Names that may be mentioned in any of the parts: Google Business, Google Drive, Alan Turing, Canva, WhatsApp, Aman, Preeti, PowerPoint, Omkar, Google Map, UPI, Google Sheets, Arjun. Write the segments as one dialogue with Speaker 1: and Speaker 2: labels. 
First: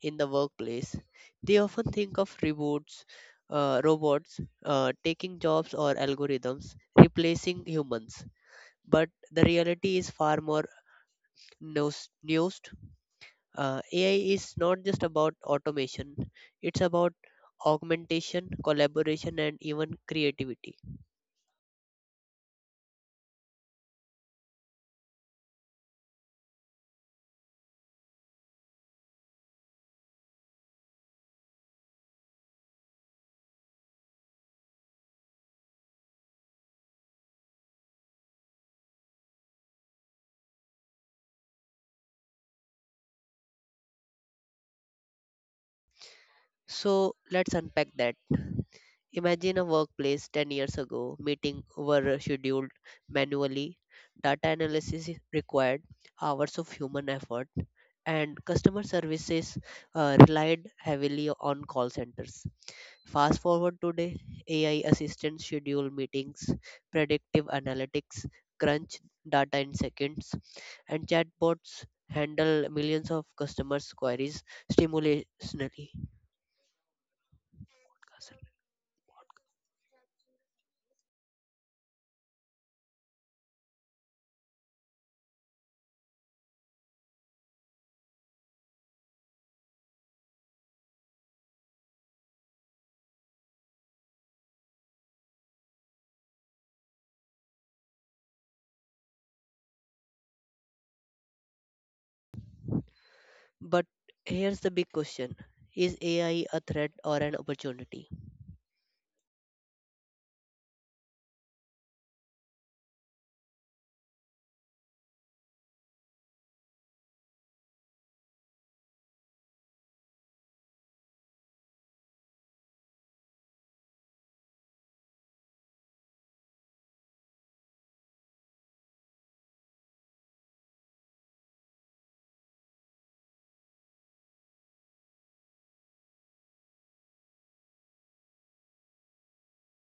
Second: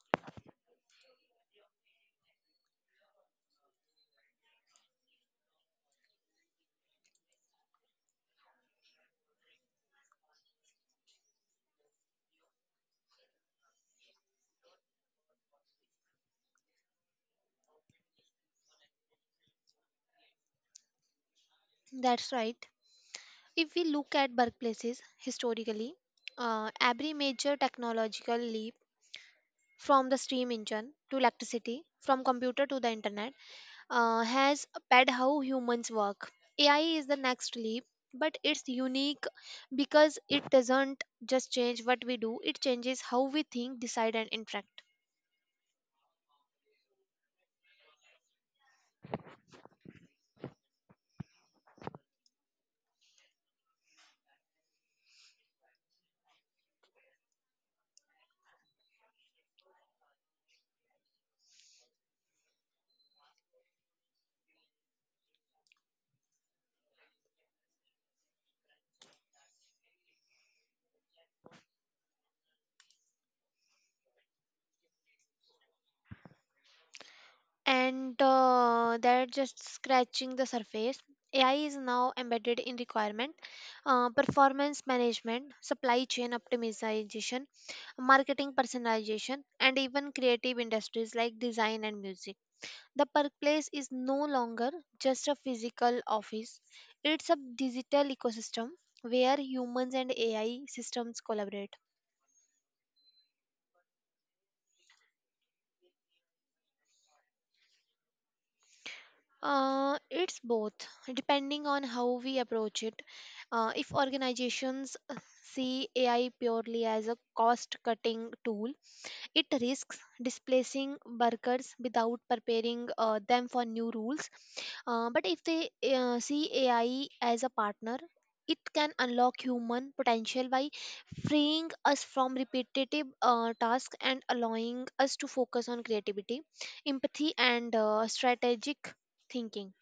Speaker 1: in the workplace, they often think of robots, taking jobs or algorithms replacing humans. But the reality is far more nuanced. AI is not just about automation; it's about augmentation, collaboration, and even creativity.
Speaker 2: That's right. If we look at workplaces historically, every major technological leap from the steam engine to electricity, from computer to the internet, has pad how humans work. AI is the next leap, but it's unique because it doesn't just change what we do; it changes how we think, decide, and interact.
Speaker 1: So let's unpack that. Imagine a workplace 10 years ago, meeting were scheduled manually, data analysis is required hours of human effort, and customer services relied heavily on call centers. Fast forward today, AI assistants schedule meetings, predictive analytics, crunch data in seconds, and chatbots handle millions of customers' queries stimulationally.
Speaker 2: And they're just scratching the surface. AI is now embedded in requirement, performance management, supply chain optimization, marketing personalization, and even creative industries like design and music. The workplace is no longer just a physical office, it's a digital ecosystem where humans and AI systems collaborate.
Speaker 1: But here's the big question: is AI a threat or an opportunity?
Speaker 2: It's both, depending on how we approach it. If organizations see AI purely as a cost cutting tool, it risks displacing workers without preparing them for new rules. But if they see AI as a partner, it can unlock human potential by freeing us from repetitive tasks and allowing us to focus on creativity, empathy, and strategic thinking.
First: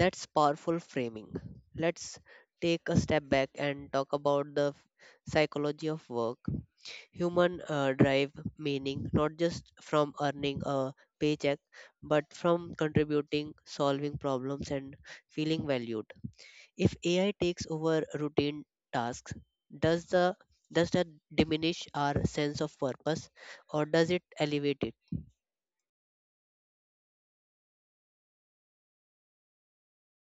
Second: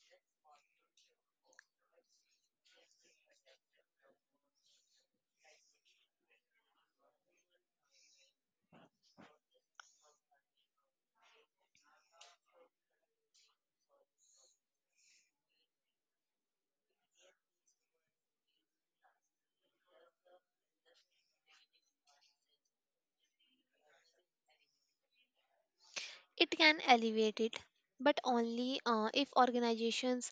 Speaker 1: That's powerful framing. Let's take a step back and talk about the psychology of work. Human drive meaning not just from earning a paycheck but from contributing, solving problems, and feeling valued. If AI takes over routine tasks, does the does that diminish our sense of purpose or does it elevate it?
Speaker 2: It can elevate it, but only if organizations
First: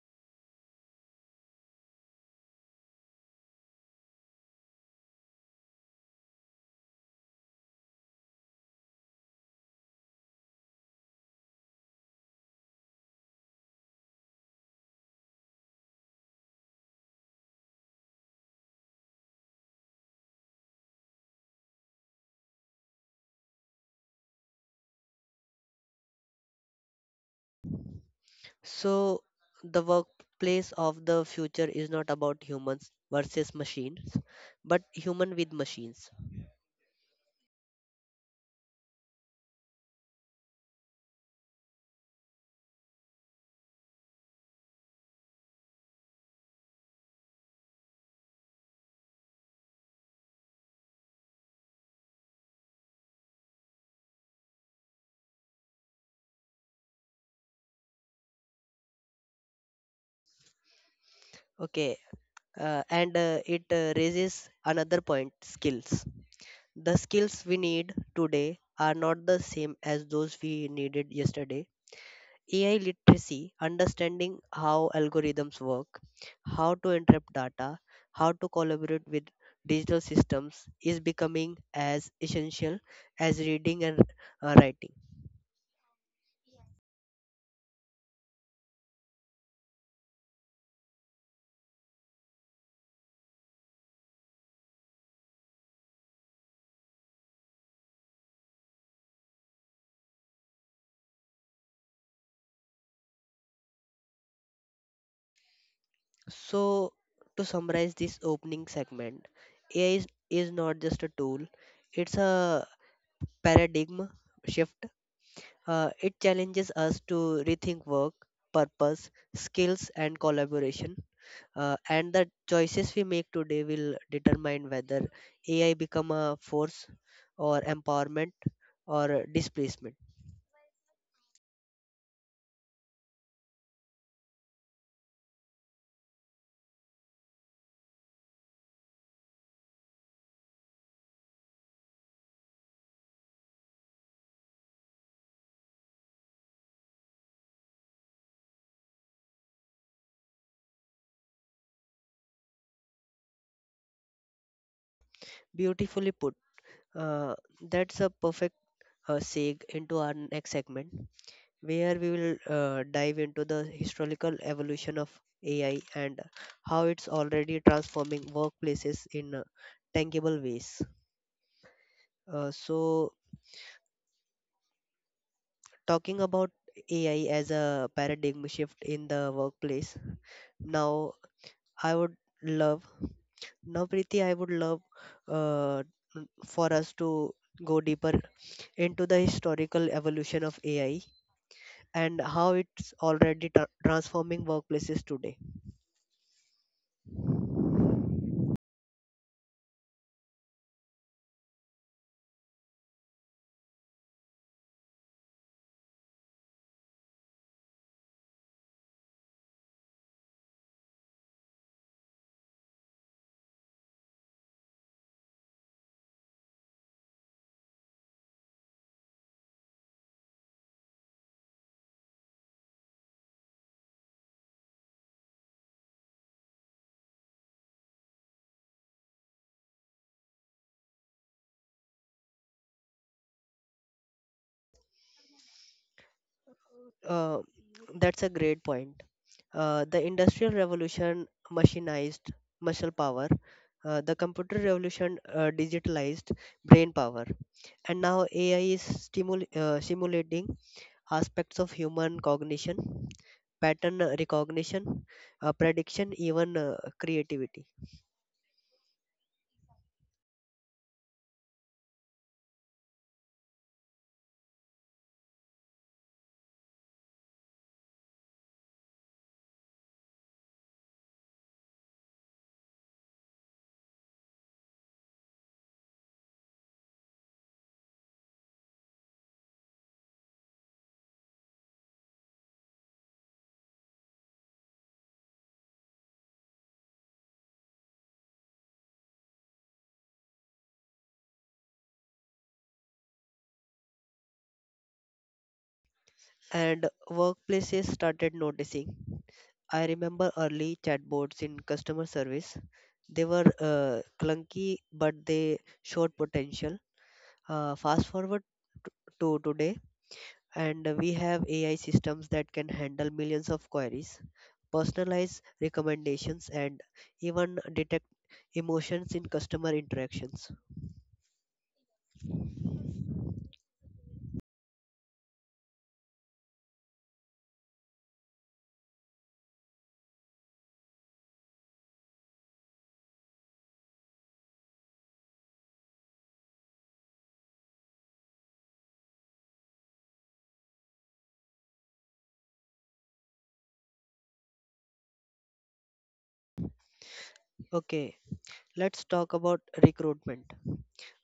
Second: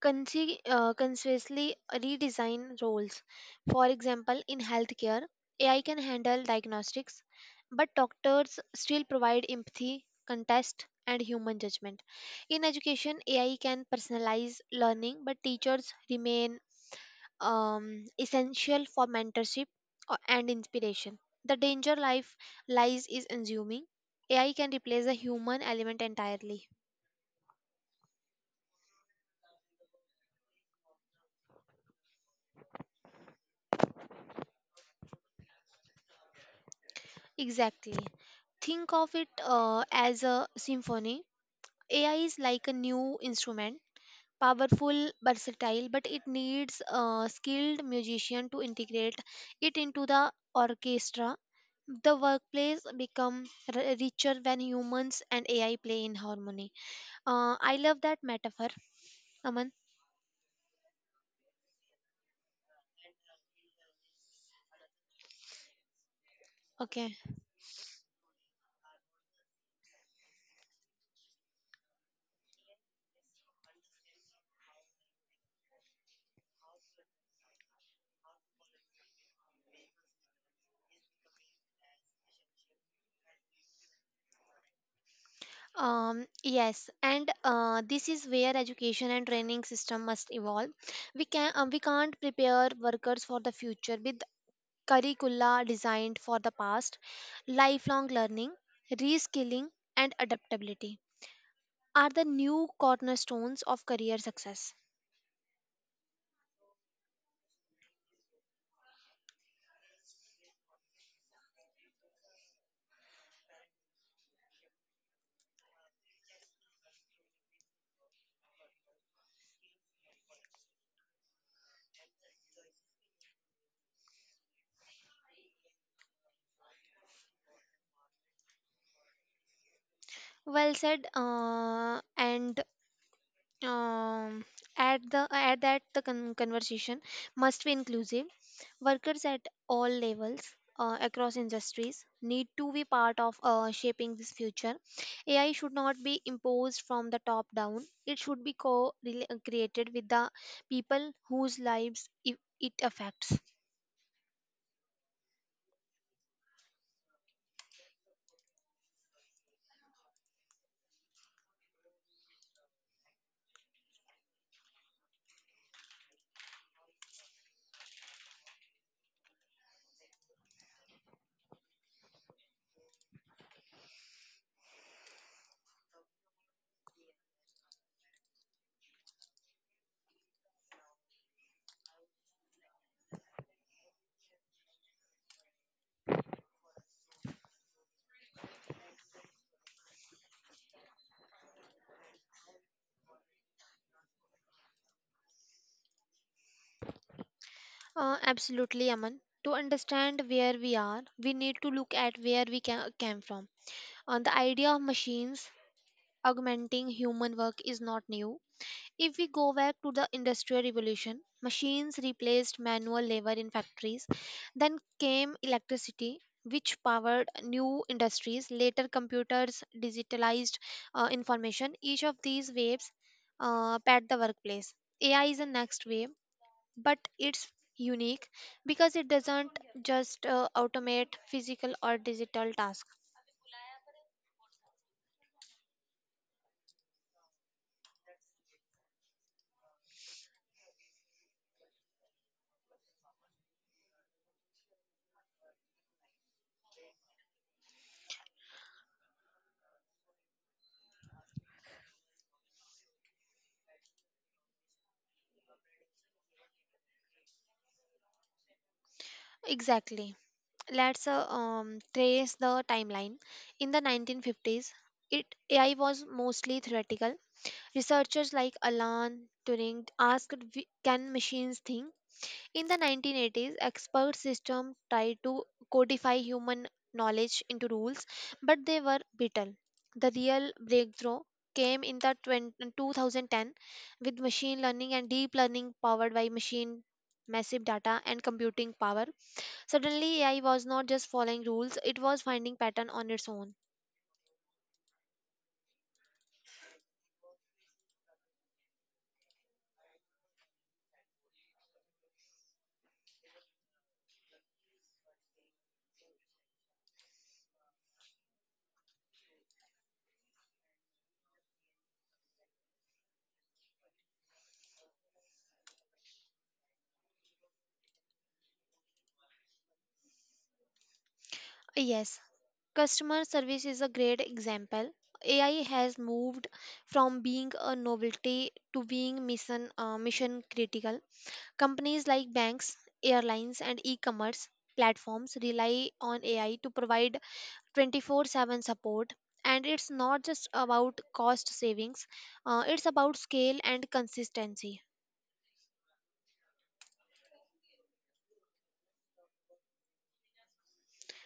Speaker 2: consciously redesign roles. For example, in healthcare, AI can handle diagnostics, but doctors still provide empathy, contest, and human judgment. In education, AI can personalize learning, but teachers remain essential for mentorship and inspiration. The danger life lies is assuming AI can replace the human element entirely.
Speaker 1: So the workplace of the future is not about humans versus machines, but human with machines.
Speaker 2: Exactly. Think of it as a symphony. AI is like a new instrument, powerful, versatile, but it needs a skilled musician to integrate it into the orchestra. The workplace become richer when humans and AI play in harmony. I love that metaphor, Aman.
Speaker 1: Okay, and it raises another point: skills. The
Speaker 2: Okay.
Speaker 1: skills we need today are not the same as those we needed yesterday. AI literacy, understanding how algorithms work, how to interpret data, how to collaborate with digital systems is becoming as essential as reading and writing.
Speaker 2: Yes, and this is where education and training system must evolve. We can't prepare workers for the future with curricula designed for the past. Lifelong learning, reskilling, and adaptability are the new cornerstones of career success.
Speaker 1: So, to summarize this opening segment, AI is not just a tool, it's a paradigm shift. It challenges us to rethink work, purpose, skills, and collaboration. And the choices we make today will determine whether AI become a force or empowerment or displacement.
Speaker 2: Well said. And um, at the at that the conversation must be inclusive. Workers at all levels across industries need to be part of shaping this future. AI should not be imposed from the top down. It should be co created with the people whose lives it affects.
Speaker 1: Beautifully put. Uh, that's a perfect segue into our next segment where we will dive into the historical evolution of AI and how it's already transforming workplaces in tangible ways. Uh, so, talking about AI as a paradigm shift in the workplace, now I would love, now Preeti, I would love uh, for us to go deeper into the historical evolution of AI and how it's already transforming workplaces today.
Speaker 2: Absolutely, Aman. To understand where we are, we need to look at where we came from. On the idea of machines augmenting human work is not new. If we go back to the Industrial Revolution, machines replaced manual labor in factories. Then came electricity, which powered new industries. Later, computers digitalized information. Each of these waves pad the workplace. AI is the next wave, but it's unique because it doesn't just automate physical or digital tasks.
Speaker 1: Uh, that's a great point. The Industrial Revolution machinized muscle power, the Computer Revolution digitalized brain power, and now AI is simulating aspects of human cognition, pattern recognition, prediction, even creativity.
Speaker 2: Exactly. Let's trace the timeline. In the 1950s, it AI was mostly theoretical. Researchers like Alan Turing asked, "Can machines think?" In the 1980s, expert systems tried to codify human knowledge into rules, but they were brittle. The real breakthrough came in the 2010 with machine learning and deep learning powered by machine massive data and computing power. Suddenly, AI was not just following rules, it was finding pattern on its own.
Speaker 1: And workplaces started noticing. I remember early chatbots in customer service. They were clunky, but they showed potential. Fast forward to today, and we have AI systems that can handle millions of queries, personalize recommendations, and even detect emotions in customer interactions.
Speaker 2: Yes, customer service is a great example. AI has moved from being a novelty to being mission critical. Companies like banks, airlines and e-commerce platforms rely on AI to provide 24/7 support, and it's not just about cost savings, it's about scale and consistency.
Speaker 1: Okay, let's talk about recruitment.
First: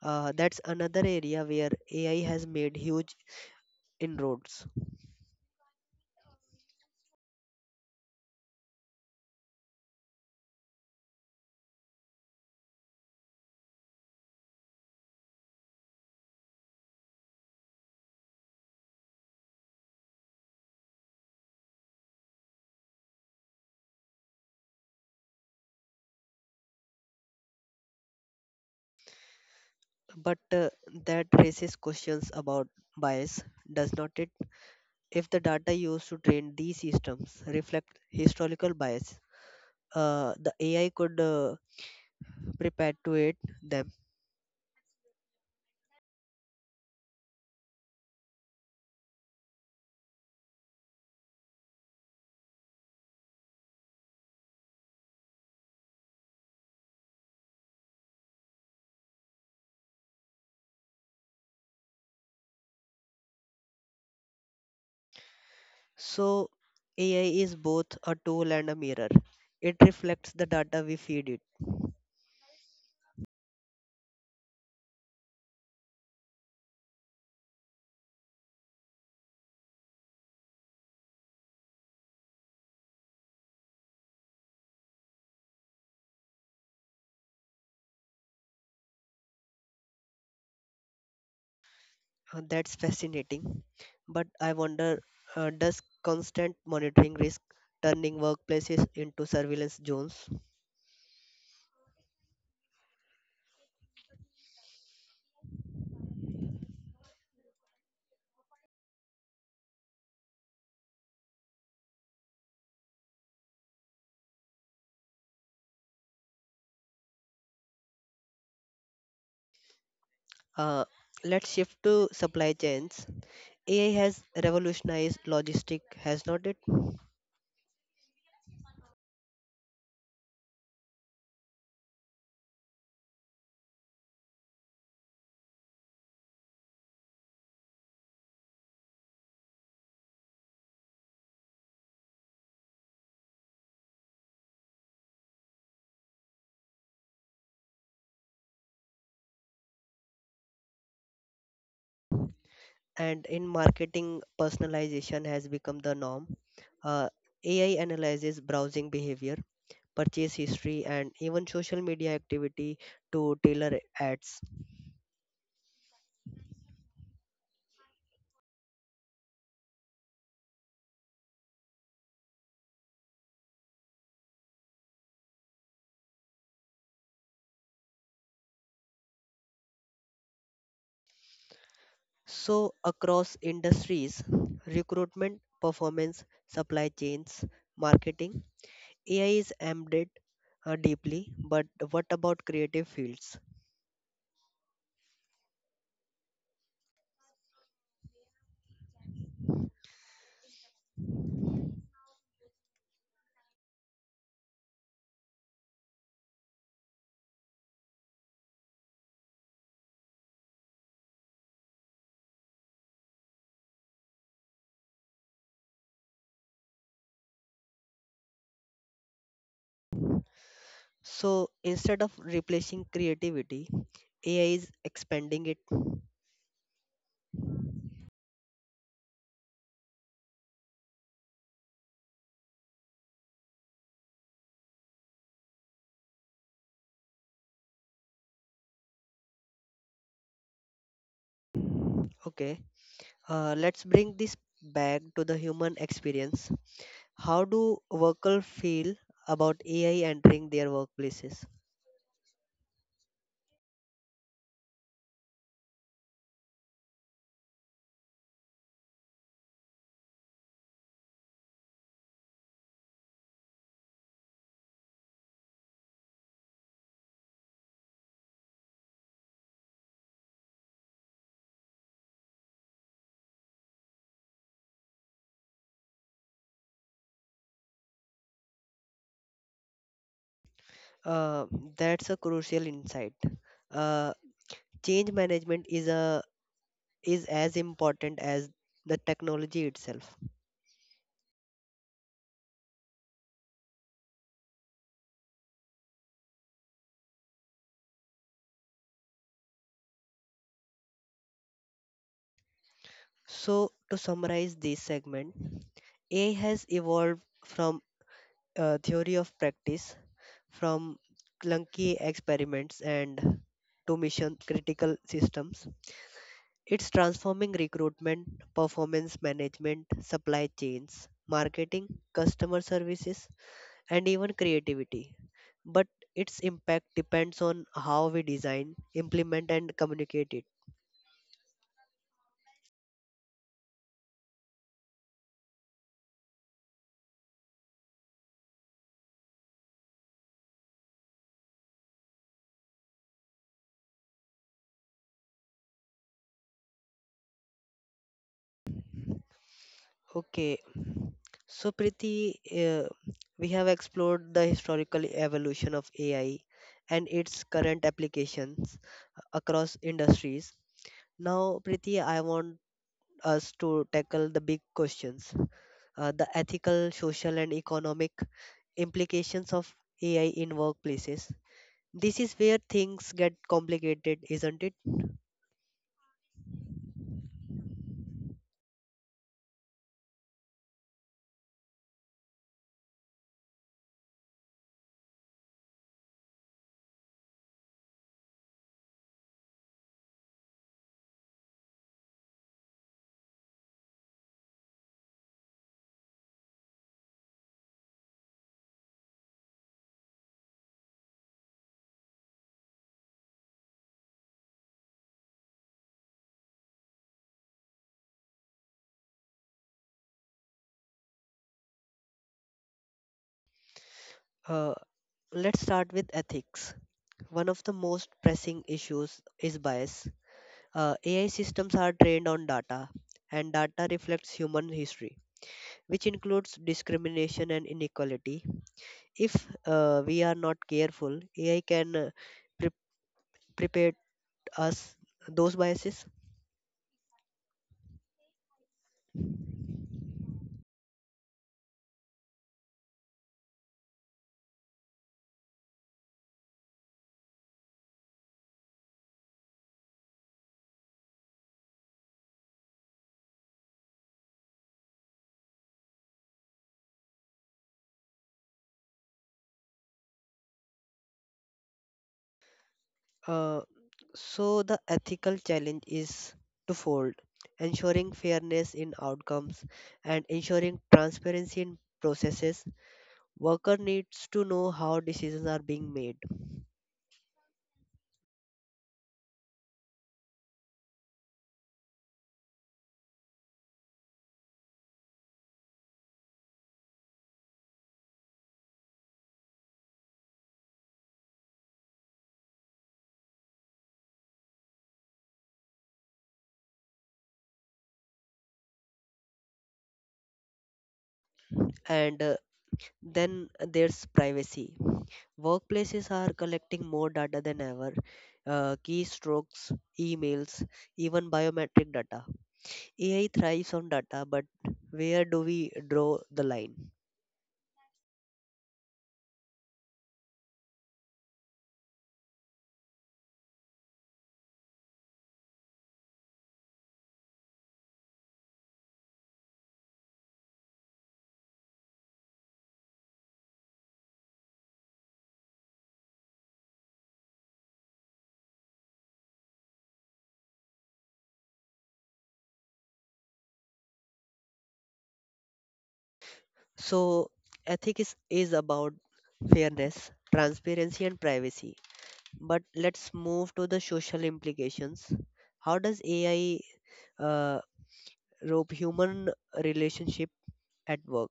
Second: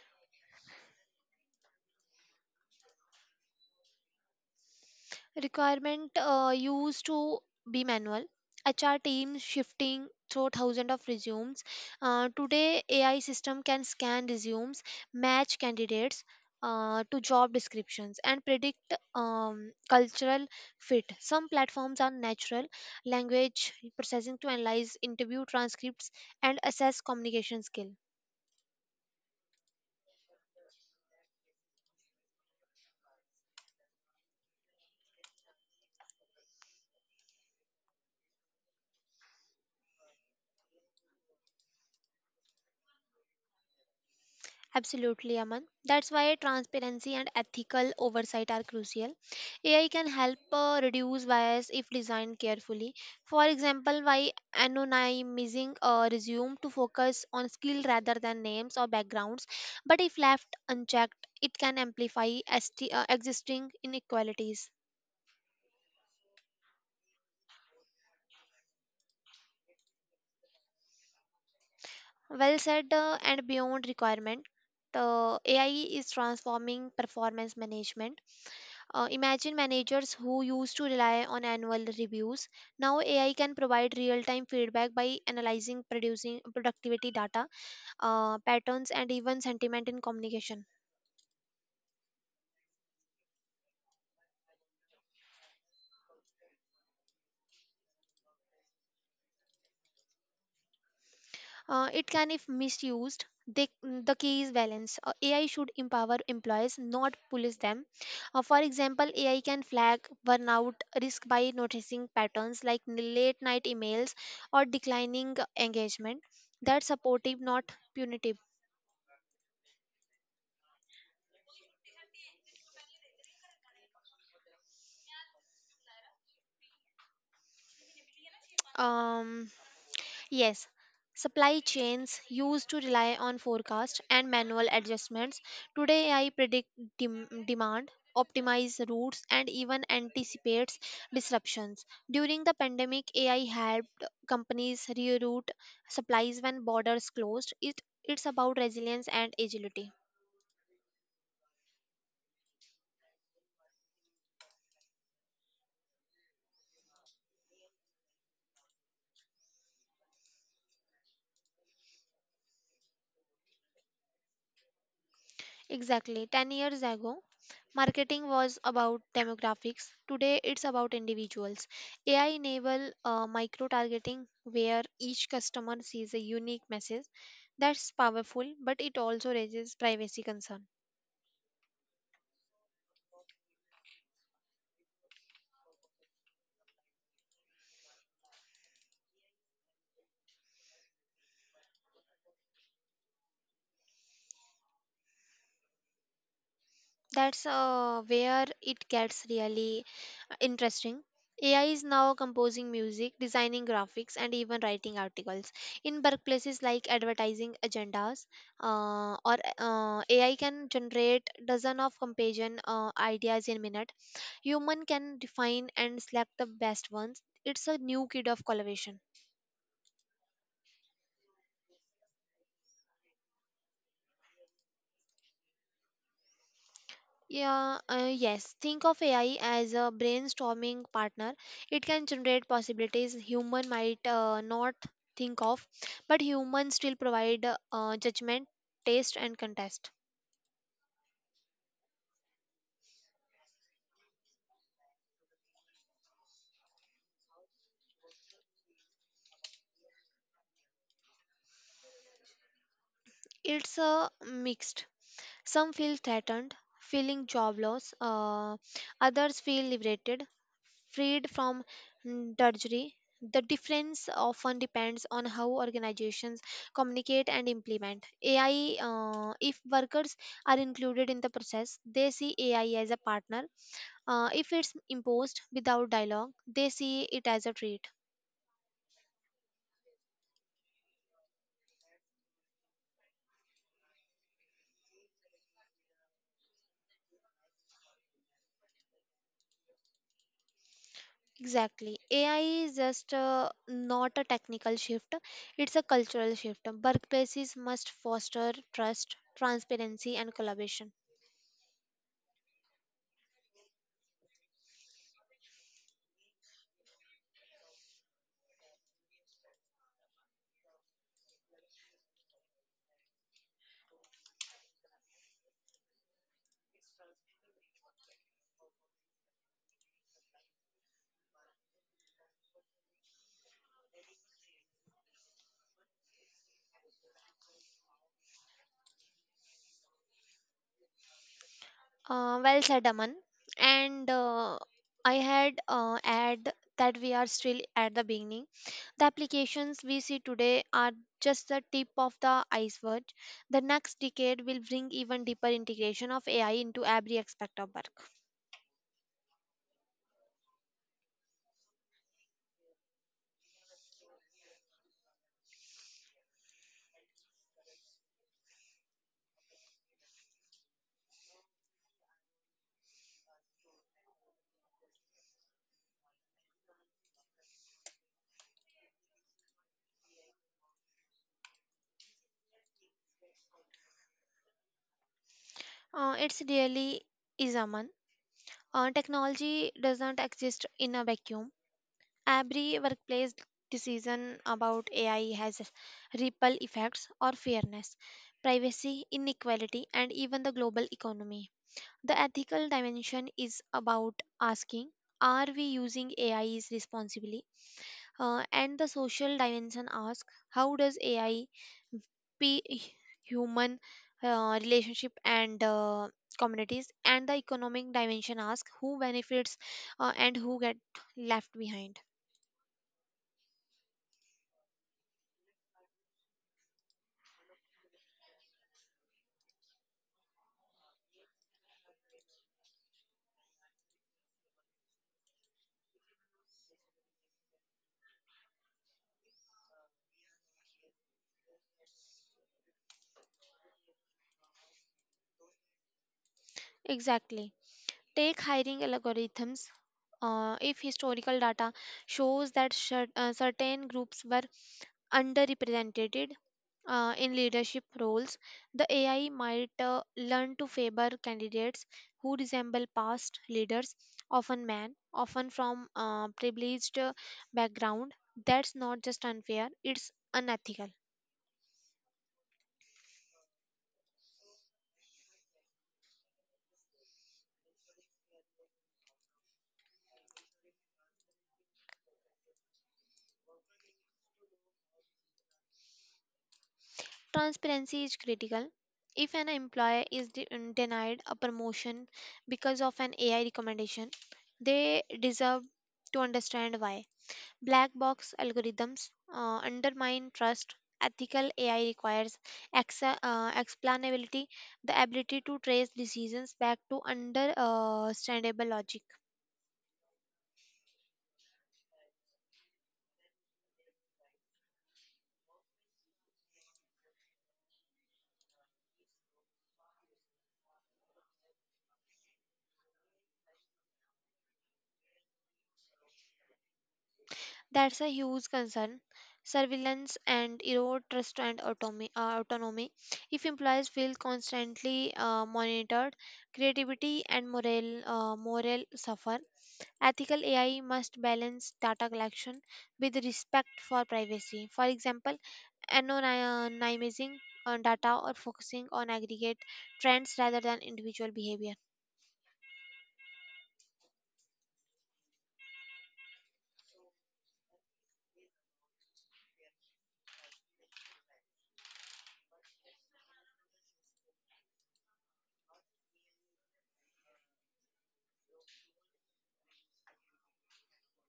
Speaker 1: That's another area where AI has made huge inroads.
Speaker 2: Requirement used to be manual. HR teams shifting through thousands of resumes. Today, AI system can scan resumes, match candidates to job descriptions, and predict cultural fit. Some platforms are natural language processing to analyze interview transcripts and assess communication skill.
Speaker 1: But that raises questions about bias, does not it? If the data used to train these systems reflect historical bias, the AI could perpetuate them.
Speaker 2: Absolutely, Aman. That's why transparency and ethical oversight are crucial. AI can help reduce bias if designed carefully. For example, by anonymizing a resume to focus on skill rather than names or backgrounds, but if left unchecked, it can amplify existing inequalities.
Speaker 1: So, AI is both a tool and a mirror. It reflects the data we feed it.
Speaker 2: Well said, and beyond requirement, AI is transforming performance management. Imagine managers who used to rely on annual reviews. Now AI can provide real-time feedback by analyzing, producing productivity data, patterns, and even sentiment in communication.
Speaker 1: That's fascinating. But I wonder, does constant monitoring risk turning workplaces into surveillance zones?
Speaker 2: It can, if misused. The key is balance. AI should empower employees, not police them. For example, AI can flag burnout risk by noticing patterns like late-night emails or declining engagement. That's supportive, not punitive.
Speaker 1: Uh, let's shift to supply chains. AI has revolutionized logistic, has not it?
Speaker 2: Um, Yes, supply chains used to rely on forecast and manual adjustments. Today, AI predict demand, optimize routes, and even anticipates disruptions. During the pandemic, AI helped companies reroute supplies when borders closed. It's about resilience and agility.
Speaker 1: And in marketing, personalization has become the norm. Uh, AI analyzes browsing behavior, purchase history, and even social media activity to tailor ads.
Speaker 2: Exactly. 10 years ago, marketing was about demographics. Today, it's about individuals. AI enable micro targeting where each customer sees a unique message. That's powerful, but it also raises privacy concern.
Speaker 1: So, across industries, recruitment, performance, supply chains, marketing, AI is embedded deeply. But what about creative fields?
Speaker 2: That's where it gets really interesting. AI is now composing music, designing graphics, and even writing articles. In workplaces like advertising agendas, or AI can generate dozen of companion ideas in minute. Human can define and select the best ones. It's a new kid of collaboration.
Speaker 1: So instead of replacing creativity, AI is expanding it.
Speaker 2: Yeah, yes. Think of AI as a brainstorming partner. It can generate possibilities human might not think of, but humans still provide judgment, taste, and contest.
Speaker 1: Okay, let's bring this back to the human experience. How do workers feel about AI entering their workplaces?
Speaker 2: It's a mixed. Some feel threatened, feeling job loss. Others feel liberated, freed from drudgery. The difference often depends on how organizations communicate and implement AI. If workers are included in the process, they see AI as a partner. If it's imposed without dialogue, they see it as a threat.
Speaker 1: Uh, that's a crucial insight. Uh, Change management is a is as important as the technology itself.
Speaker 2: Exactly. AI is just not a technical shift, it's a cultural shift. Workplaces must foster trust, transparency, and collaboration.
Speaker 1: So to summarize this segment, AI has evolved from a theory of practice. From clunky experiments and to mission critical systems, it's transforming recruitment, performance management, supply chains, marketing, customer services, and even creativity. But its impact depends on how we design, implement, and communicate it.
Speaker 2: Well said, Aman. And I had add that we are still at the beginning. The applications we see today are just the tip of the iceberg. The next decade will bring even deeper integration of AI into every aspect of work.
Speaker 1: Okay, so Priti, we have explored the historical evolution of AI and its current applications across industries. Now, Preeti, I want us to tackle the big questions, the ethical, social, and economic implications of AI in workplaces. This is where things get complicated, isn't it?
Speaker 2: It's really is, Aman. Technology does not exist in a vacuum. Every workplace decision about AI has ripple effects or fairness, privacy, inequality, and even the global economy. The ethical dimension is about asking, are we using AIs responsibly? And the social dimension asks, how does AI p- human relationship and communities, and the economic dimension ask who benefits and who get left behind.
Speaker 1: Uh, let's start with ethics. One of the most pressing issues is bias. AI systems are trained on data, and data reflects human history, which includes discrimination and inequality. If we are not careful, AI can uh, prepared us those biases.
Speaker 2: Exactly. Take hiring algorithms. If historical data shows that certain groups were underrepresented in leadership roles, the AI might learn to favor candidates who resemble past leaders, often men, often from privileged background. That's not just unfair; it's unethical.
Speaker 1: Uh, so the ethical challenge is twofold: ensuring fairness in outcomes and ensuring transparency in processes. Worker needs to know how decisions are being made,
Speaker 2: Transparency is critical. If an employer is denied a promotion because of an AI recommendation, they deserve to understand why. Black box algorithms undermine trust. Ethical AI requires explainability, the ability to trace decisions back to understandable logic.
Speaker 1: and then there's privacy. Workplaces are collecting more data than ever. Keystrokes, emails, even biometric data. AI thrives on data, but where do we draw the line?
Speaker 2: That's a huge concern. Surveillance and erode trust and autonomy. If employees feel constantly monitored, creativity and morale suffer. Ethical AI must balance data collection with respect for privacy. For example, anonymizing on data or focusing on aggregate trends rather than individual behavior.
Speaker 1: So, ethics is about fairness, transparency, and privacy. But let's move to the social implications. How does AI uh, rope human relationship at work?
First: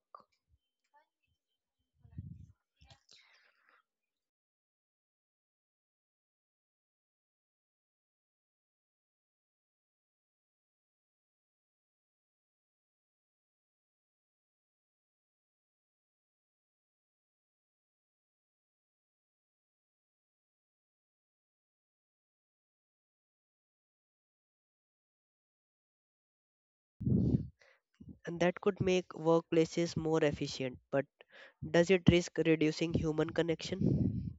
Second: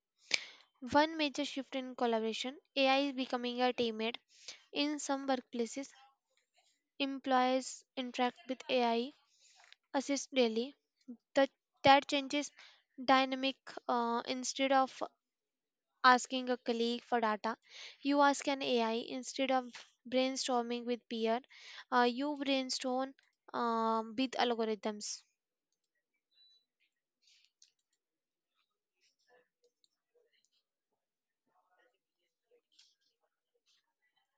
Speaker 2: One major shift in collaboration, AI is becoming a teammate. In some workplaces, employees interact with AI assist daily. The, that changes dynamic instead of asking a colleague for data. You ask an AI instead of brainstorming with peer. You brainstorm with algorithms.
Speaker 1: And that could make workplaces more efficient, but does it risk reducing human connection?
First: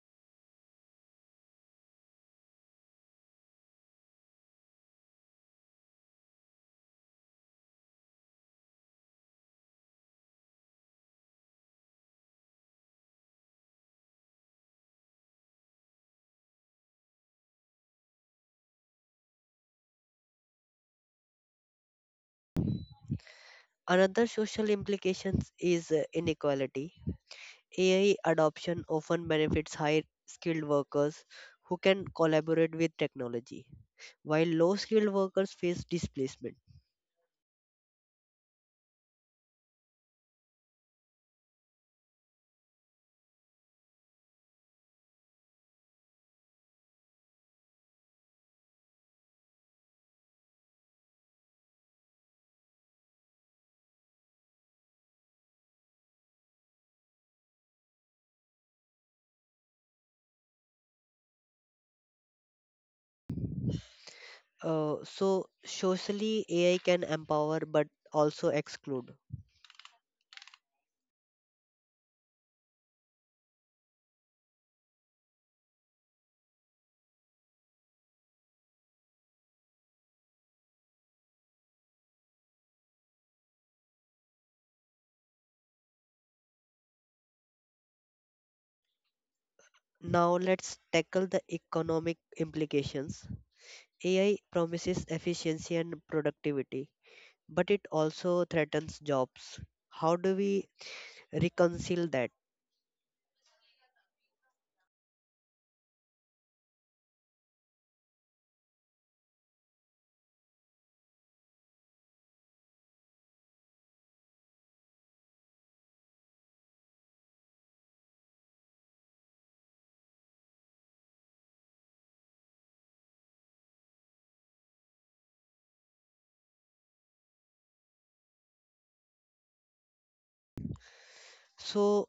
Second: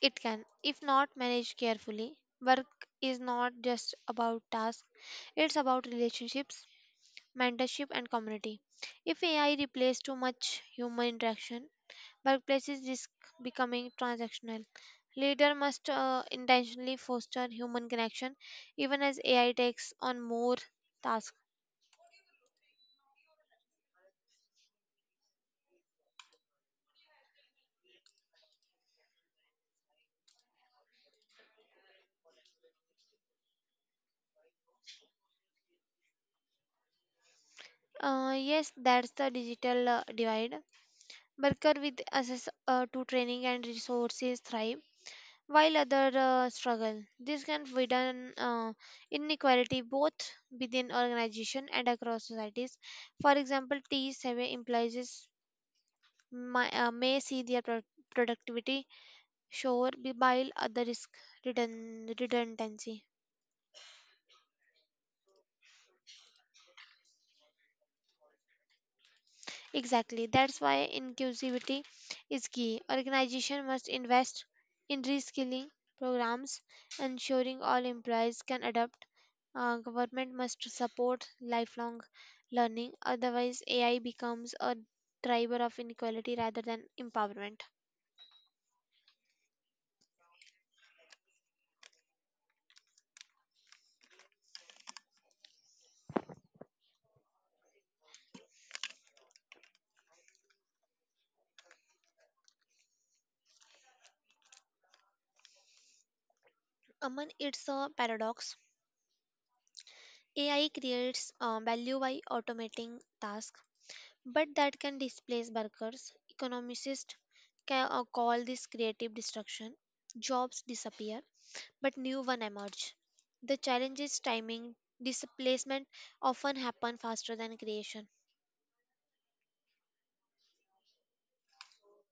Speaker 2: It can, if not managed carefully, work is not just about tasks. It's about relationships, mentorship, and community. If AI replaces too much human interaction, workplaces risk becoming transactional. Leader must intentionally foster human connection, even as AI takes on more tasks.
Speaker 1: Another social implications is inequality. AI adoption often benefits high skilled workers who can collaborate with technology while low skilled workers face displacement.
Speaker 2: Yes, that's the digital divide. Worker with access to training and resources thrive, while other struggle. This can widen inequality both within organization and across societies. For example, T7 employees may see their productivity soar while others risk redundancy.
Speaker 1: Socially, AI can empower but also exclude.
Speaker 2: Exactly. That's why inclusivity is key. Organization must invest in reskilling programs, ensuring all employees can adapt. Government must support lifelong learning. Otherwise, AI becomes a driver of inequality rather than empowerment.
Speaker 1: Now, let's tackle the economic implications. AI promises efficiency and productivity, but it also threatens jobs. How do we reconcile that?
Speaker 2: Aman, it's a paradox. AI creates value by automating tasks. But that can displace workers. Economists call this creative destruction. Jobs disappear, but new ones emerge. The challenge is timing. Displacement often happen faster than creation.
Speaker 1: So,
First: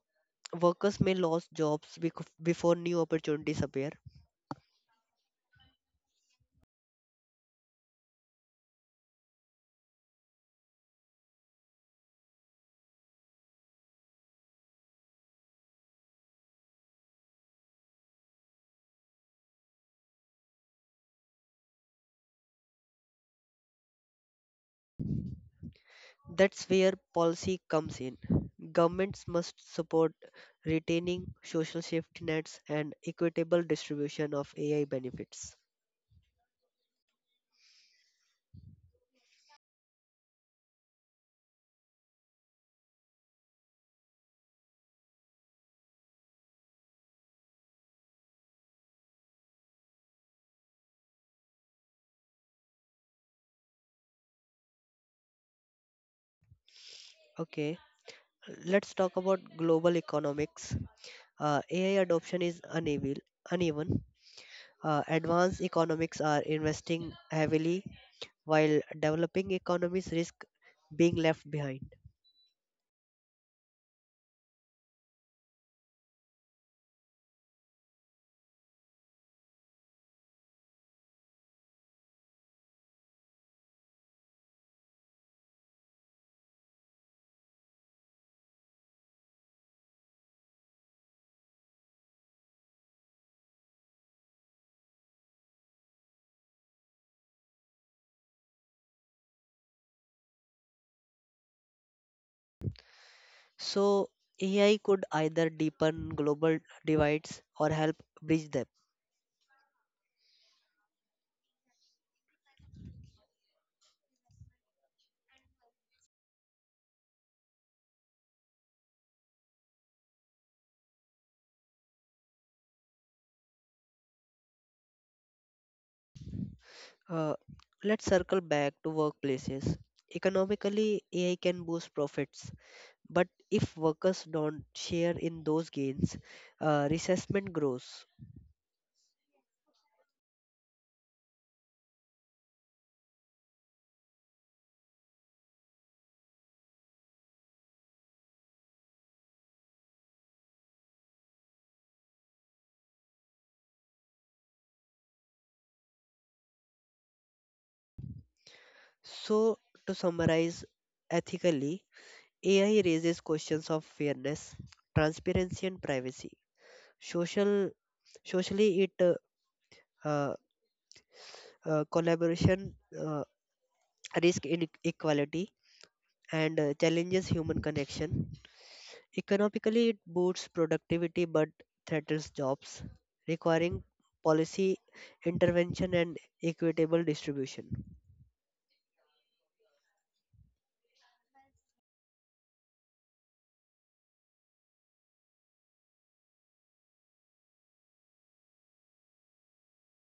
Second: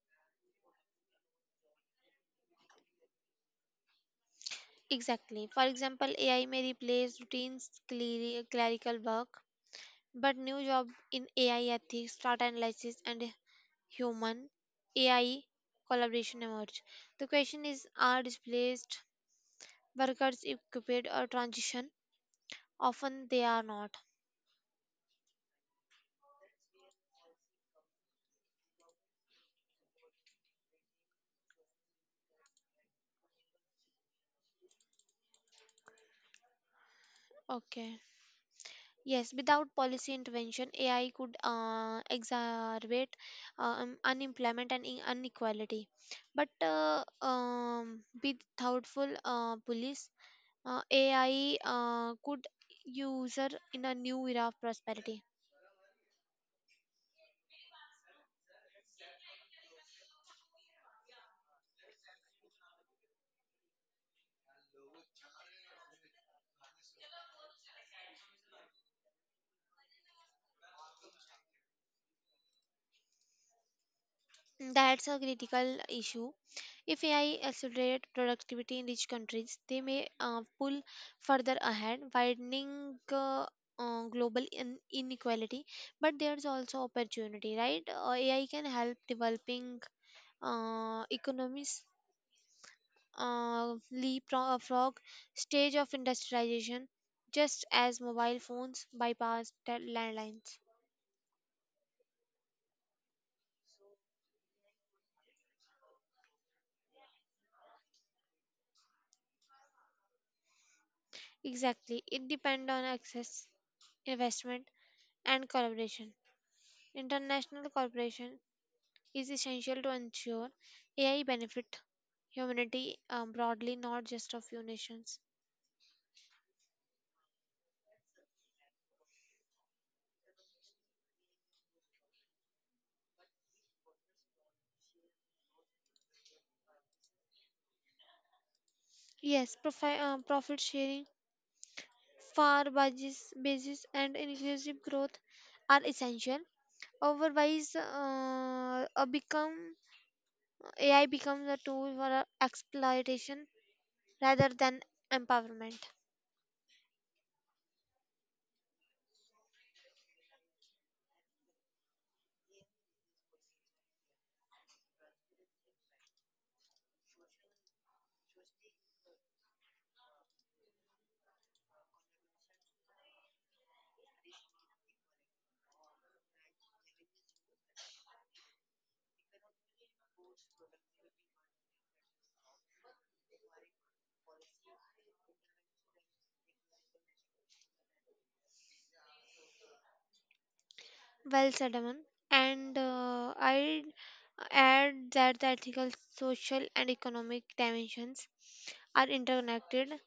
Speaker 1: workers may lose jobs before new opportunities appear.
Speaker 2: Exactly. For example, AI may replace routine clerical work, but new job in AI ethics, data analysis, and human AI collaboration emerge. The question is, are displaced workers equipped or transition. Often they are not.
Speaker 1: That's where policy comes in. Governments must support retaining social safety nets and equitable distribution of AI benefits.
Speaker 2: Okay. Yes, without policy intervention, AI could exacerbate unemployment and inequality. But with thoughtful police, AI could user in a new era of prosperity.
Speaker 1: Okay, let's talk about global economics. AI adoption is uneven. Advanced economics are investing heavily, while developing economies risk being left behind.
Speaker 2: That's a critical issue. If AI accelerate productivity in rich countries, they may pull further ahead, widening global inequality. But there's also opportunity, right? AI can help developing economies leapfrog stage of industrialization, just as mobile phones bypass the landlines.
Speaker 1: So, AI could either deepen global divides or help bridge them.
Speaker 2: Exactly, it depends on access, investment, and collaboration. International cooperation is essential to ensure AI benefit humanity broadly, not just a few nations.
Speaker 1: Uh, let's circle back to workplaces. Economically, AI can boost profits, but if workers don't share in those gains, resentment grows.
Speaker 2: Yes, profit sharing, fair wages, basis, and inclusive growth are essential. Otherwise, a become AI becomes a tool for exploitation rather than empowerment.
Speaker 1: So, to summarize, ethically, AI raises questions of fairness, transparency, and privacy. Social, Socially, it uh, collaboration, risk inequality, and challenges human connection. Economically, it boosts productivity but threatens jobs, requiring policy intervention and equitable distribution.
Speaker 2: Well said, Aman. And I add that the ethical, social, and economic dimensions are interconnected.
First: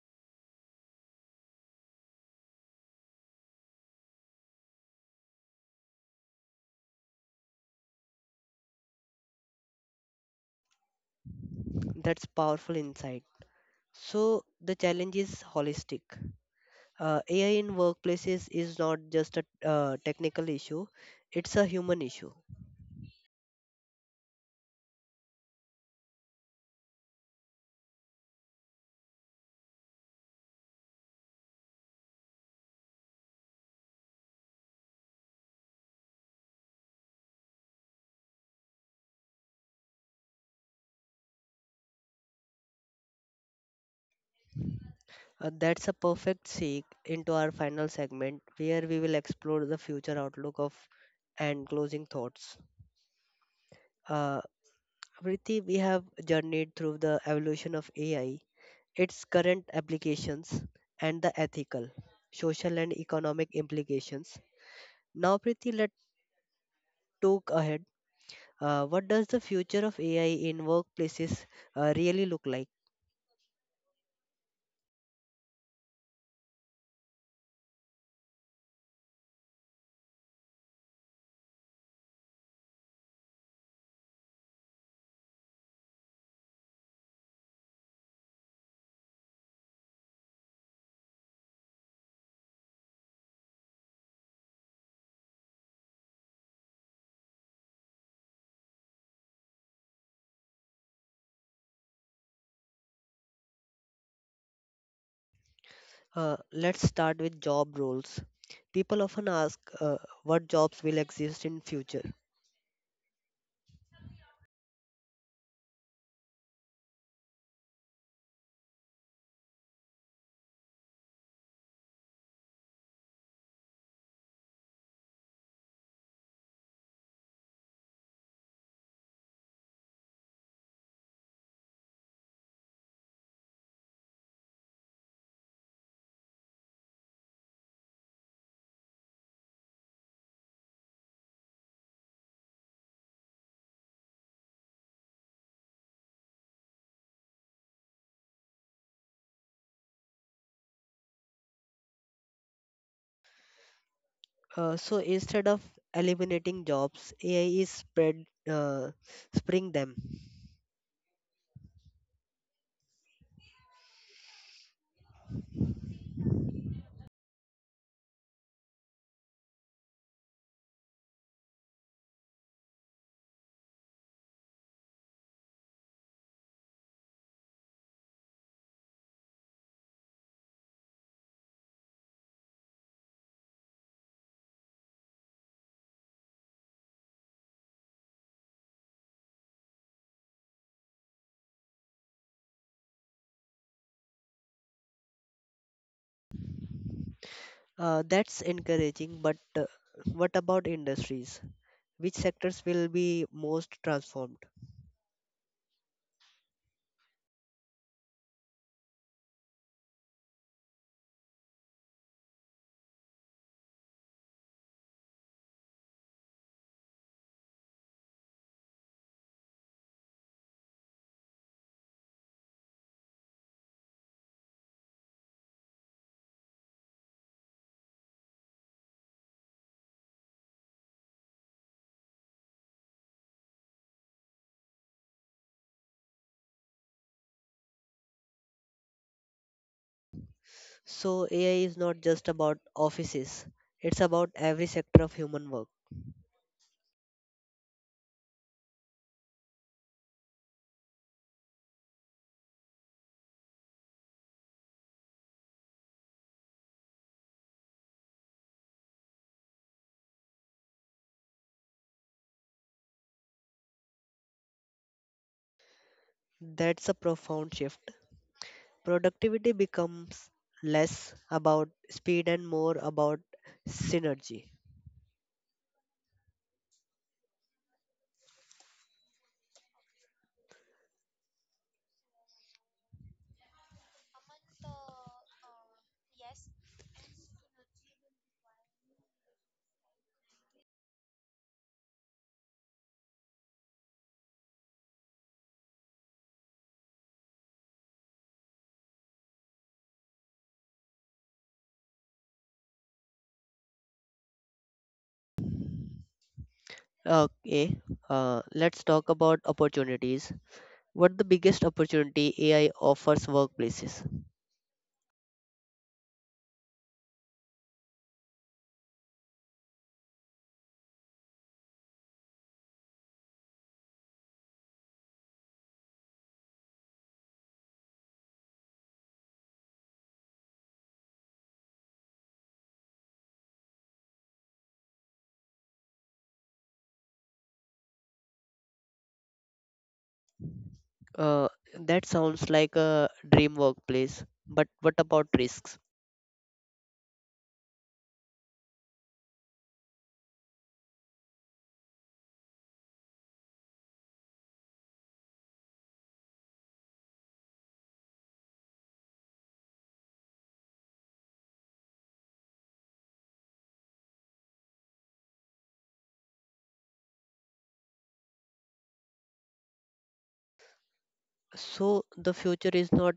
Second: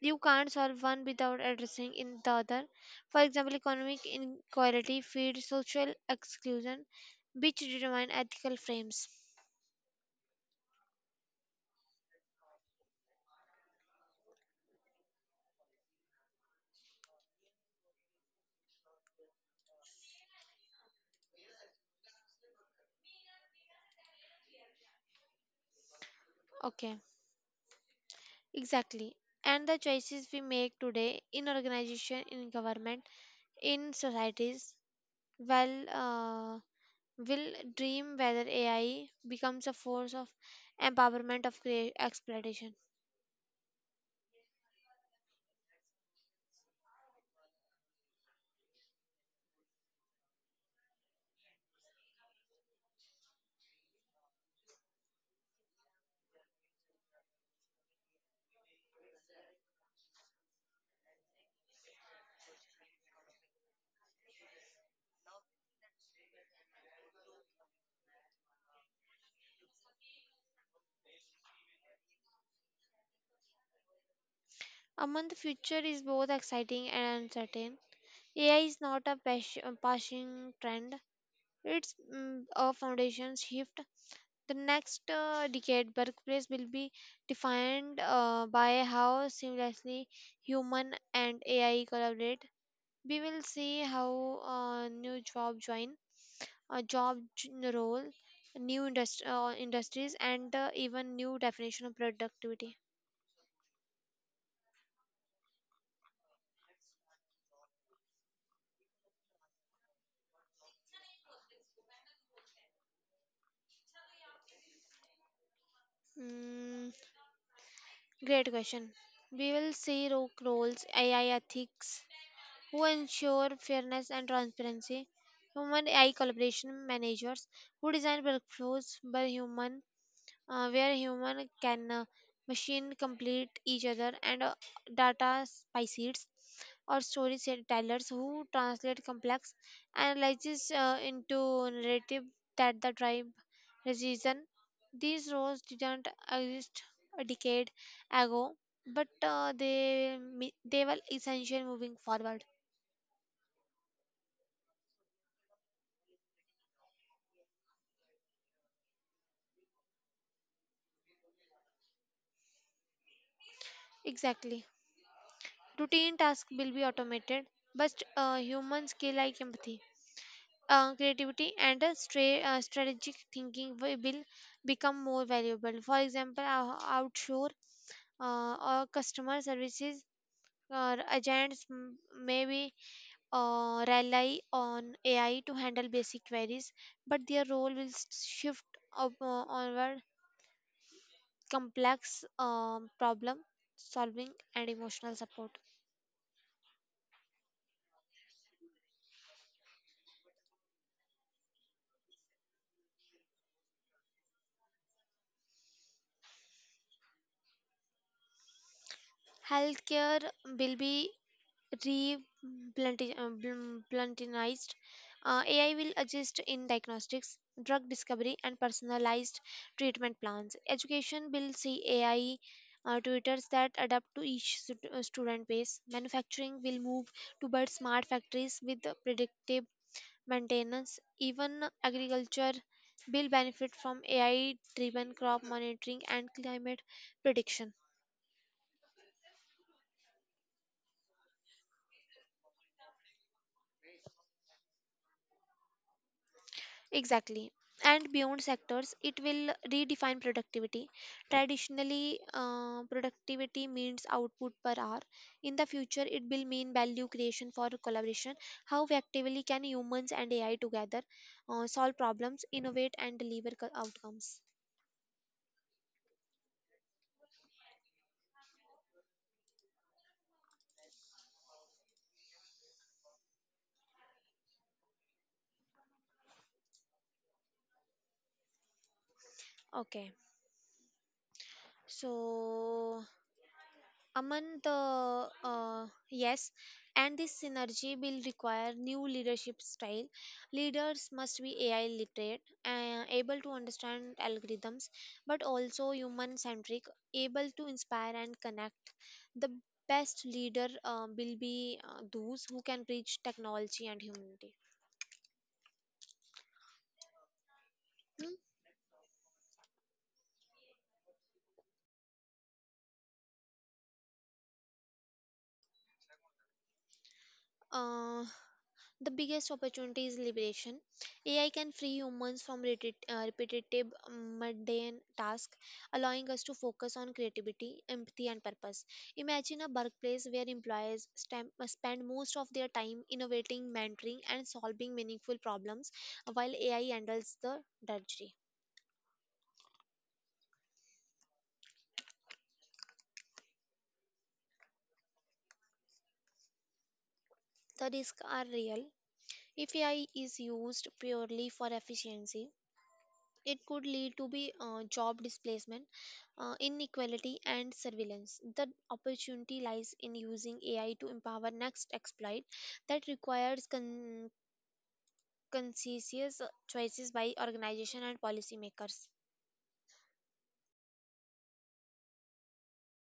Speaker 2: You can't solve one without addressing in the other. For example, economic inequality feeds social exclusion, which determine ethical frames.
Speaker 1: That's powerful insight. So, the challenge is holistic. AI in workplaces is not just a technical issue, it's a human issue.
Speaker 2: Okay, exactly. And the choices we make today in organization, in government, in societies, well, uh, will dream whether AI becomes a force of empowerment of exploitation.
Speaker 1: That's a perfect segue into our final segment where we will explore the future outlook of and closing thoughts. Uh, Vritti, we have journeyed through the evolution of AI, its current applications, and the ethical, social, and economic implications. Now, Priti, let's talk ahead. What does the future of AI in workplaces really look like?
Speaker 2: Among the future is both exciting and uncertain. AI is not a passing trend, it's a foundation shift. The next decade, workplace will be defined by how seamlessly human and AI collaborate. We will see how new job join, a role, new industries, and even new definition of productivity.
Speaker 1: Let's start with job roles. People often ask what jobs will exist in future.
Speaker 2: Mm, Great question. We will see roles, AI ethics, who ensure fairness and transparency. Human AI collaboration managers who design workflows by human, where human can machine complete each other, and data spiciers or story tellers who translate complex analysis into narrative that the tribe reason. These roles didn't exist a decade ago, but they were essential moving forward.
Speaker 1: So instead of eliminating jobs, AI is spread uh, spreading them.
Speaker 2: Exactly. Routine tasks will be automated, but human skill like empathy, creativity, and strategic thinking will become more valuable. For example, outshore or customer services or may rely on AI to handle basic queries, but their role will shift up, onward complex problem solving and emotional support.
Speaker 1: That's encouraging, but what about industries? Which sectors will be most transformed?
Speaker 2: Healthcare will be re bluntinized. AI will assist in diagnostics, drug discovery, and personalized treatment plans. Education will see AI tutors that adapt to each student base. Manufacturing will move towards smart factories with predictive maintenance. Even agriculture will benefit from AI driven crop monitoring and climate prediction.
Speaker 1: So, AI is not just about offices, it's about every sector of human work.
Speaker 2: Exactly. And beyond sectors, it will redefine productivity. Traditionally, productivity means output per hour. In the future, it will mean value creation for collaboration. How effectively can humans and AI together solve problems, innovate, and deliver outcomes?
Speaker 1: That's a profound shift. Productivity becomes less about speed and more about synergy.
Speaker 2: Okay. So, Among the yes, and this synergy will require new leadership style. Leaders must be AI literate, able to understand algorithms, but also human centric, able to inspire and connect. The best leader will be those who can bridge technology and humanity.
Speaker 1: Okay,
Speaker 2: Hmm,
Speaker 1: let's talk about opportunities. What the biggest opportunity AI offers workplaces?
Speaker 2: uh, The biggest opportunity is liberation. AI can free humans from repetitive, mundane tasks, allowing us to focus on creativity, empathy, and purpose. Imagine a workplace where employees spend most of their time innovating, mentoring, and solving meaningful problems, while AI handles the drudgery.
Speaker 1: Uh, that sounds like a dream workplace, but what about risks?
Speaker 2: The risks are real. If AI is used purely for efficiency, it could lead to be job displacement, inequality, and surveillance. The opportunity lies in using AI to empower next exploit that requires conscious choices by organization and policymakers.
Speaker 1: So the future is not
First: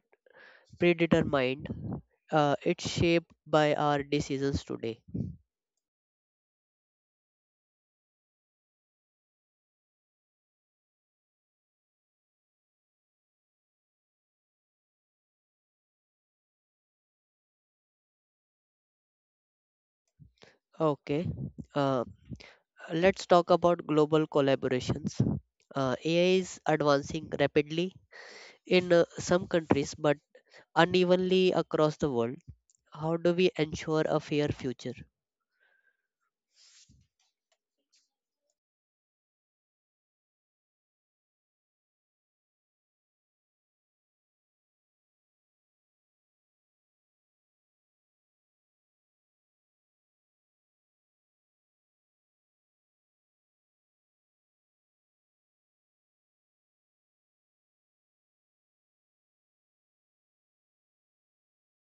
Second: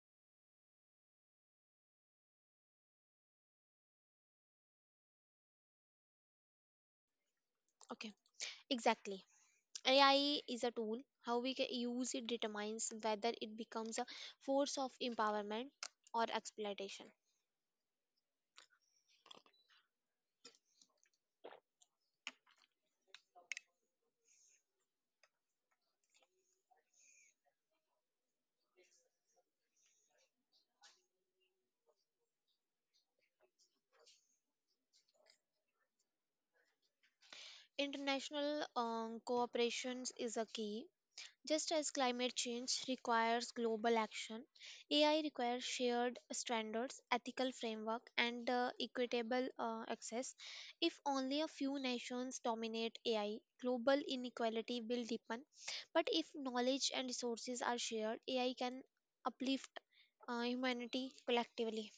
Speaker 1: predetermined. It's shaped by our decisions today.
Speaker 2: Okay, exactly. AI is a tool. How we can use it determines whether it becomes a force of empowerment or exploitation.
Speaker 1: Okay. Uh, let's talk about global collaborations. AI is advancing rapidly in some countries, but unevenly across the world. How do we ensure a fair future?
Speaker 2: International cooperation is a key. Just as climate change requires global action, AI requires shared standards, ethical framework, and equitable access. If only a few nations dominate AI, global inequality will deepen. But if knowledge and resources are shared, AI can uplift humanity collectively.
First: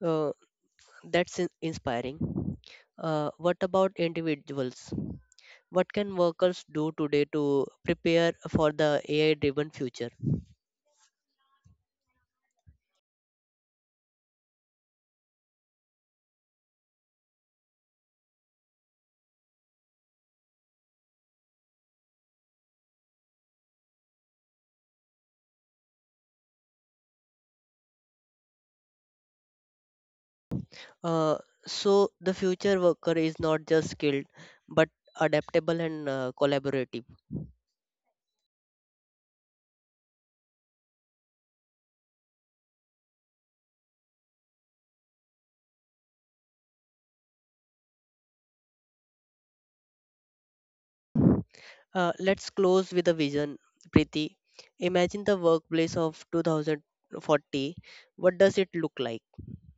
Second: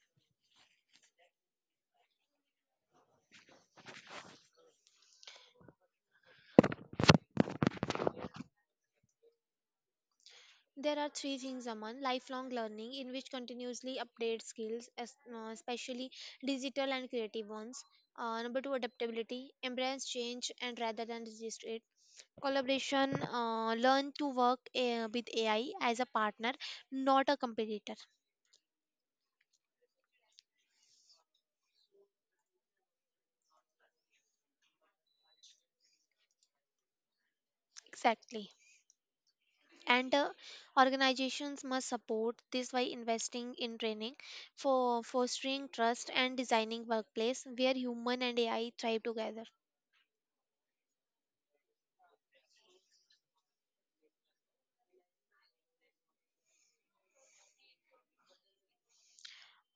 Speaker 1: Uh, that's inspiring. What about individuals? What can workers do today to prepare for the AI driven future?
Speaker 2: There are three things, Aman. Lifelong learning, in which continuously update skills, especially digital and creative ones. Number two, adaptability, embrace change and rather than resist it. Collaboration, learn to work with AI as a partner, not a competitor.
Speaker 1: Uh, the future worker is not just skilled but adaptable and collaborative.
Speaker 2: Exactly. And organizations must support this by investing in training, for fostering trust and designing workplace where human and AI thrive together.
Speaker 1: Let's close with a vision, Preeti. Imagine the workplace of 2040. What does it look like?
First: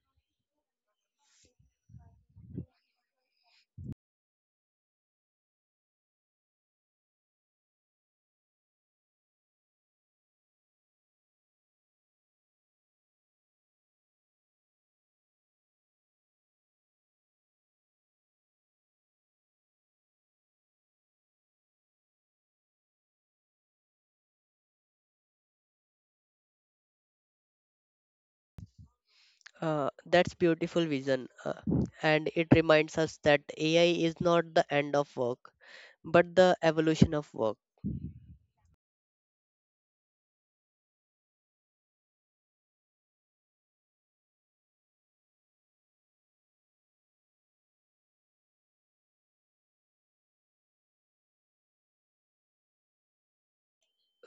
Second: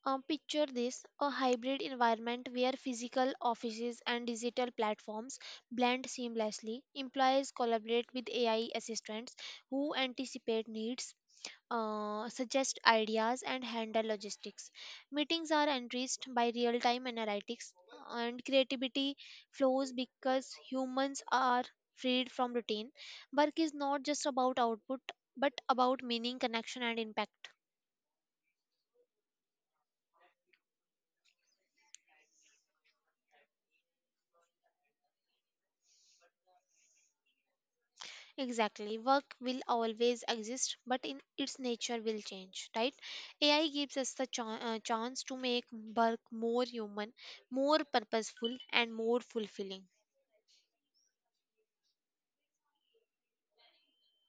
Speaker 2: Picture this, a hybrid environment where physical offices and digital platforms blend seamlessly. Employees collaborate with AI assistants who anticipate needs, suggest ideas, and handle logistics. Meetings are enriched by real time analytics, and creativity flows because humans are freed from routine. Work is not just about output but about meaning, connection, and impact.
Speaker 1: That's beautiful vision, and it reminds us that AI is not the end of work, but the evolution of work.
Speaker 2: Exactly. Work will always exist, but in its nature will change, right? AI gives us the chance to make work more human, more purposeful, and more fulfilling.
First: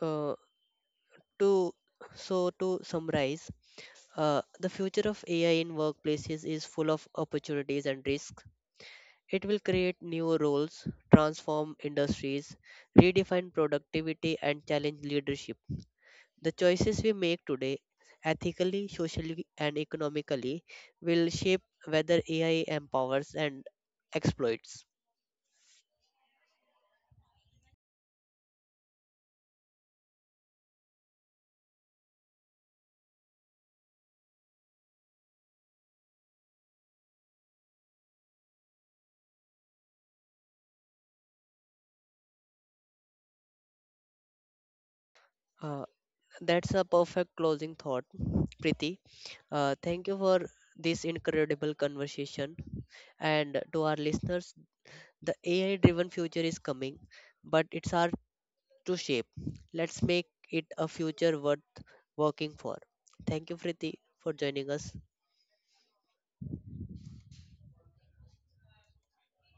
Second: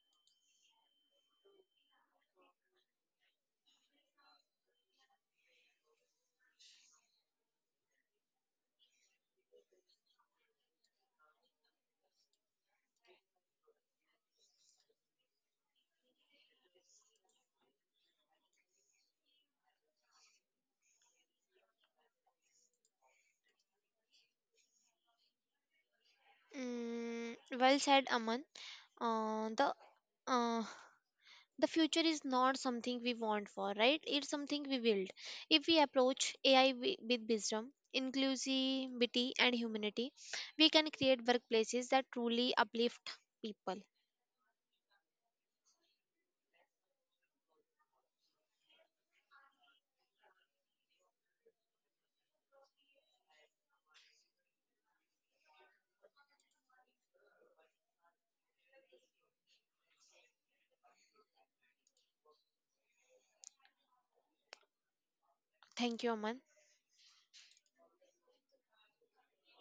Speaker 1: Uh, to so to summarize the future of AI in workplaces is full of opportunities and risks. It will create new roles, transform industries, redefine productivity, and challenge leadership. The choices we make today, ethically, socially, and economically, will shape whether AI empowers and exploits.
Speaker 2: Well said, Aman. Uh, the uh, the future is not something we want for, right? It's something we build. If we approach AI with wisdom, inclusivity, and humanity, we can create workplaces that truly uplift people.
Speaker 1: Uh, that's a perfect closing thought, Priti. Thank you for this incredible conversation. And to our listeners, the AI driven future is coming, but it's hard to shape. Let's make it a future worth working for. Thank you, Priti, for joining us.
Speaker 2: Thank you, Aman.